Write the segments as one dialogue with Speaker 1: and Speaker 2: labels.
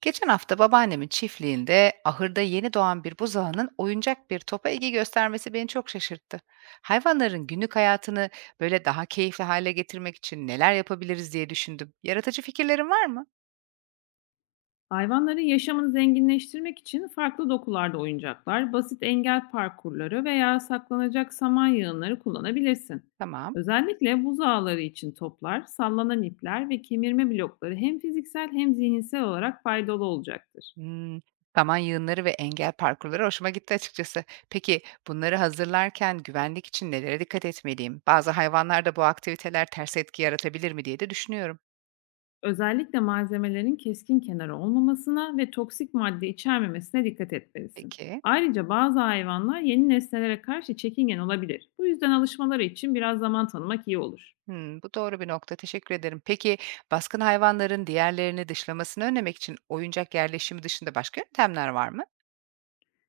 Speaker 1: Geçen hafta babaannemin çiftliğinde ahırda yeni doğan bir buzağının oyuncak bir topa ilgi göstermesi beni çok şaşırttı. Hayvanların günlük hayatını böyle daha keyifli hale getirmek için neler yapabiliriz diye düşündüm. Yaratıcı fikirlerin var mı?
Speaker 2: Hayvanların yaşamını zenginleştirmek için farklı dokularda oyuncaklar, basit engel parkurları veya saklanacak saman yığınları kullanabilirsin.
Speaker 1: Tamam.
Speaker 2: Özellikle buz ağları için toplar, sallanan ipler ve kemirme blokları hem fiziksel hem zihinsel olarak faydalı olacaktır.
Speaker 1: Hmm, saman yığınları ve engel parkurları hoşuma gitti açıkçası. Peki bunları hazırlarken güvenlik için nelere dikkat etmeliyim? Bazı hayvanlarda bu aktiviteler ters etki yaratabilir mi diye de düşünüyorum.
Speaker 2: Özellikle malzemelerin keskin kenarı olmamasına ve toksik madde içermemesine dikkat etmelisin.
Speaker 1: Peki.
Speaker 2: Ayrıca bazı hayvanlar yeni nesnelere karşı çekingen olabilir. Bu yüzden alışmaları için biraz zaman tanımak iyi olur.
Speaker 1: Hımm, bu doğru bir nokta, teşekkür ederim. Peki, baskın hayvanların diğerlerini dışlamasını önlemek için oyuncak yerleşimi dışında başka yöntemler var mı?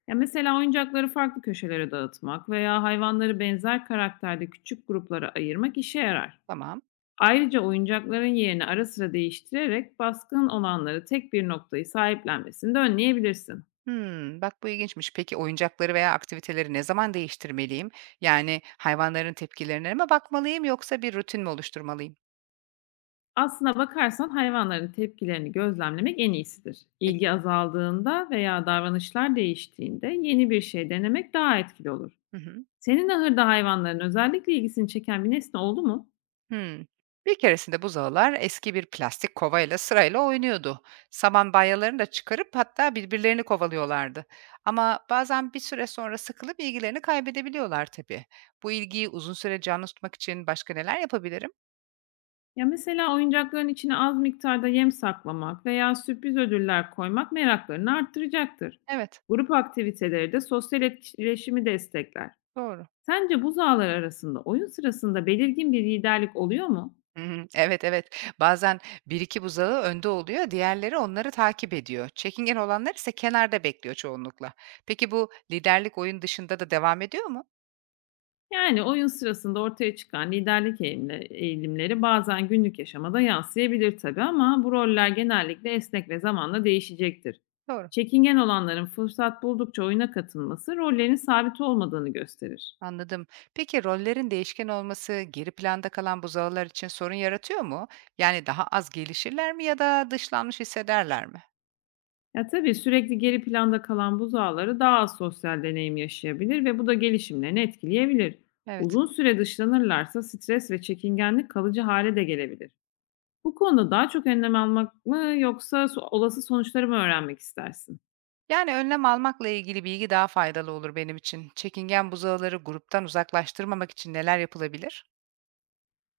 Speaker 2: Ya, mesela oyuncakları farklı köşelere dağıtmak veya hayvanları benzer karakterde küçük gruplara ayırmak işe yarar.
Speaker 1: Tamam.
Speaker 2: Ayrıca oyuncakların yerini ara sıra değiştirerek baskın olanları tek bir noktayı sahiplenmesini de önleyebilirsin.
Speaker 1: Hımm, bak bu ilginçmiş. Peki, oyuncakları veya aktiviteleri ne zaman değiştirmeliyim? Yani hayvanların tepkilerine mi bakmalıyım yoksa bir rutin mi oluşturmalıyım?
Speaker 2: Aslına bakarsan hayvanların tepkilerini gözlemlemek en iyisidir.
Speaker 1: Peki.
Speaker 2: İlgi azaldığında veya davranışlar değiştiğinde yeni bir şey denemek daha etkili olur.
Speaker 1: Hı hı.
Speaker 2: Senin ahırda hayvanların özellikle ilgisini çeken bir nesne oldu mu?
Speaker 1: Hımm. Bir keresinde buzağılar eski bir plastik kovayla sırayla oynuyordu. Saman balyalarını da çıkarıp hatta birbirlerini kovalıyorlardı. Ama bazen bir süre sonra sıkılıp ilgilerini kaybedebiliyorlar tabii. Bu ilgiyi uzun süre canlı tutmak için başka neler yapabilirim?
Speaker 2: Ya, mesela oyuncakların içine az miktarda yem saklamak veya sürpriz ödüller koymak meraklarını arttıracaktır.
Speaker 1: Evet,
Speaker 2: Grup aktiviteleri de sosyal etkileşimi destekler.
Speaker 1: doğru.
Speaker 2: Sence bu zalar arasında oyun sırasında belirgin bir liderlik oluyor mu?
Speaker 1: Hı hı. Evet, evet. Bazen bir iki buzağı önde oluyor, diğerleri onları takip ediyor. Çekingen olanlar ise kenarda bekliyor çoğunlukla. Peki bu liderlik oyun dışında da devam ediyor mu?
Speaker 2: Yani oyun sırasında ortaya çıkan liderlik eğilimleri bazen günlük yaşamada yansıyabilir tabii, ama bu roller genellikle esnek ve zamanla değişecektir.
Speaker 1: Doğru.
Speaker 2: Çekingen olanların fırsat buldukça oyuna katılması rollerin sabit olmadığını gösterir.
Speaker 1: Anladım. Peki rollerin değişken olması geri planda kalan buzağılar için sorun yaratıyor mu? Yani daha az gelişirler mi ya da dışlanmış hissederler mi?
Speaker 2: Ya, tabii sürekli geri planda kalan buzağları daha az sosyal deneyim yaşayabilir ve bu da gelişimlerini etkileyebilir.
Speaker 1: Evet.
Speaker 2: Uzun süre dışlanırlarsa stres ve çekingenlik kalıcı hale de gelebilir. Bu konuda daha çok önlem almak mı, yoksa olası sonuçları mı öğrenmek istersin?
Speaker 1: Yani önlem almakla ilgili bilgi daha faydalı olur benim için. Çekingen buzağıları gruptan uzaklaştırmamak için neler yapılabilir?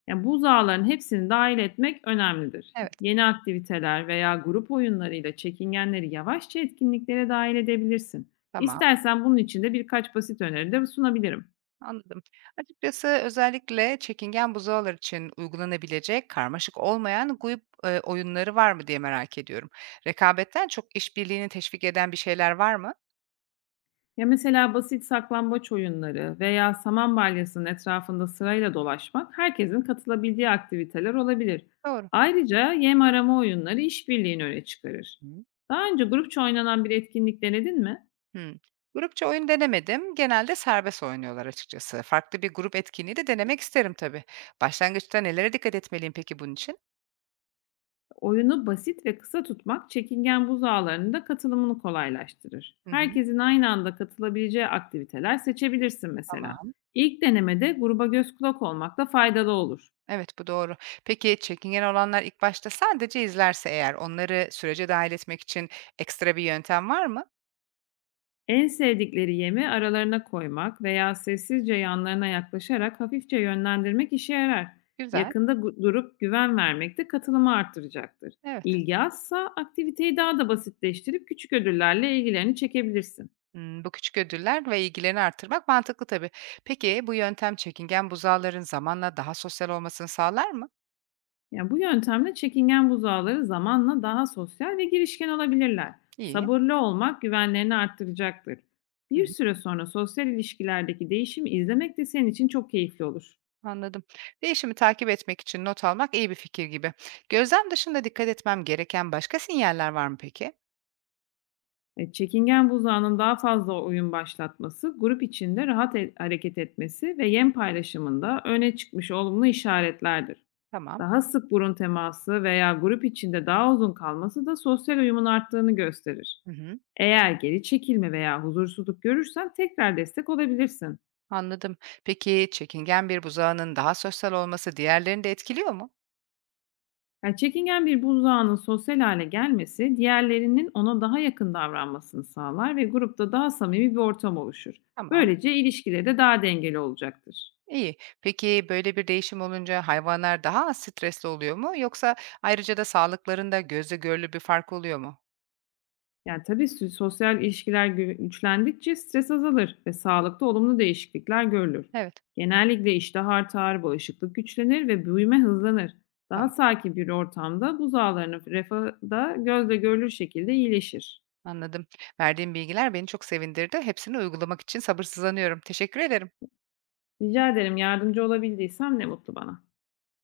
Speaker 2: Yani buzağların hepsini dahil etmek önemlidir.
Speaker 1: Evet.
Speaker 2: Yeni aktiviteler veya grup oyunlarıyla çekingenleri yavaşça etkinliklere dahil edebilirsin.
Speaker 1: Tamam.
Speaker 2: İstersen bunun için de birkaç basit öneri de sunabilirim.
Speaker 1: Anladım. Açıkçası özellikle çekingen buzağılar için uygulanabilecek karmaşık olmayan grup oyunları var mı diye merak ediyorum. Rekabetten çok işbirliğini teşvik eden bir şeyler var mı?
Speaker 2: Ya, mesela basit saklambaç oyunları veya saman balyasının etrafında sırayla dolaşmak herkesin katılabildiği aktiviteler olabilir.
Speaker 1: Doğru.
Speaker 2: Ayrıca yem arama oyunları işbirliğini öne çıkarır. Daha önce grupça oynanan bir etkinlik denedin mi?
Speaker 1: Hımm. Grupça oyun denemedim. Genelde serbest oynuyorlar açıkçası. Farklı bir grup etkinliği de denemek isterim tabii. Başlangıçta nelere dikkat etmeliyim peki bunun için?
Speaker 2: Oyunu basit ve kısa tutmak çekingen buzağlarının da katılımını kolaylaştırır.
Speaker 1: Hı hı.
Speaker 2: Herkesin aynı anda katılabileceği aktiviteler seçebilirsin mesela.
Speaker 1: Tamam.
Speaker 2: İlk denemede gruba göz kulak olmak da faydalı olur.
Speaker 1: Evet, bu doğru. Peki çekingen olanlar ilk başta sadece izlerse eğer onları sürece dahil etmek için ekstra bir yöntem var mı?
Speaker 2: En sevdikleri yemi aralarına koymak veya sessizce yanlarına yaklaşarak hafifçe yönlendirmek işe yarar.
Speaker 1: Güzel.
Speaker 2: Yakında durup güven vermek de katılımı arttıracaktır.
Speaker 1: Evet.
Speaker 2: İlgi azsa aktiviteyi daha da basitleştirip küçük ödüllerle ilgilerini çekebilirsin.
Speaker 1: Hımm, bu küçük ödüller ve ilgilerini artırmak mantıklı tabii. Peki bu yöntem çekingen buzağların zamanla daha sosyal olmasını sağlar mı?
Speaker 2: Yani bu yöntemle çekingen buzağları zamanla daha sosyal ve girişken olabilirler.
Speaker 1: İyi.
Speaker 2: Sabırlı olmak güvenlerini arttıracaktır. Bir süre sonra sosyal ilişkilerdeki değişimi izlemek de senin için çok keyifli olur.
Speaker 1: Anladım. Değişimi takip etmek için not almak iyi bir fikir gibi. Gözlem dışında dikkat etmem gereken başka sinyaller var mı peki?
Speaker 2: Çekingen buzağının daha fazla oyun başlatması, grup içinde rahat hareket etmesi ve yem paylaşımında öne çıkmış olumlu işaretlerdir.
Speaker 1: Tamam.
Speaker 2: Daha sık burun teması veya grup içinde daha uzun kalması da sosyal uyumun arttığını gösterir.
Speaker 1: Hı hı.
Speaker 2: Eğer geri çekilme veya huzursuzluk görürsen tekrar destek olabilirsin.
Speaker 1: Anladım. Peki çekingen bir buzağının daha sosyal olması diğerlerini de etkiliyor mu?
Speaker 2: Yani çekingen bir buzağının sosyal hale gelmesi, diğerlerinin ona daha yakın davranmasını sağlar ve grupta daha samimi bir ortam oluşur.
Speaker 1: Tamam.
Speaker 2: Böylece ilişkileri de daha dengeli olacaktır.
Speaker 1: İyi. Peki böyle bir değişim olunca hayvanlar daha az stresli oluyor mu? Yoksa ayrıca da sağlıklarında gözle görülür bir fark oluyor mu?
Speaker 2: Yani, tabii sosyal ilişkiler güçlendikçe stres azalır ve sağlıkta olumlu değişiklikler görülür.
Speaker 1: Evet.
Speaker 2: Genellikle iştah artar, bağışıklık güçlenir ve büyüme hızlanır. Daha
Speaker 1: Tamam.
Speaker 2: sakin bir ortamda buz ağlarının refahı da gözle görülür şekilde iyileşir.
Speaker 1: Anladım. Verdiğim bilgiler beni çok sevindirdi. Hepsini uygulamak için sabırsızlanıyorum. Teşekkür ederim.
Speaker 2: Rica ederim, yardımcı olabildiysem ne mutlu bana.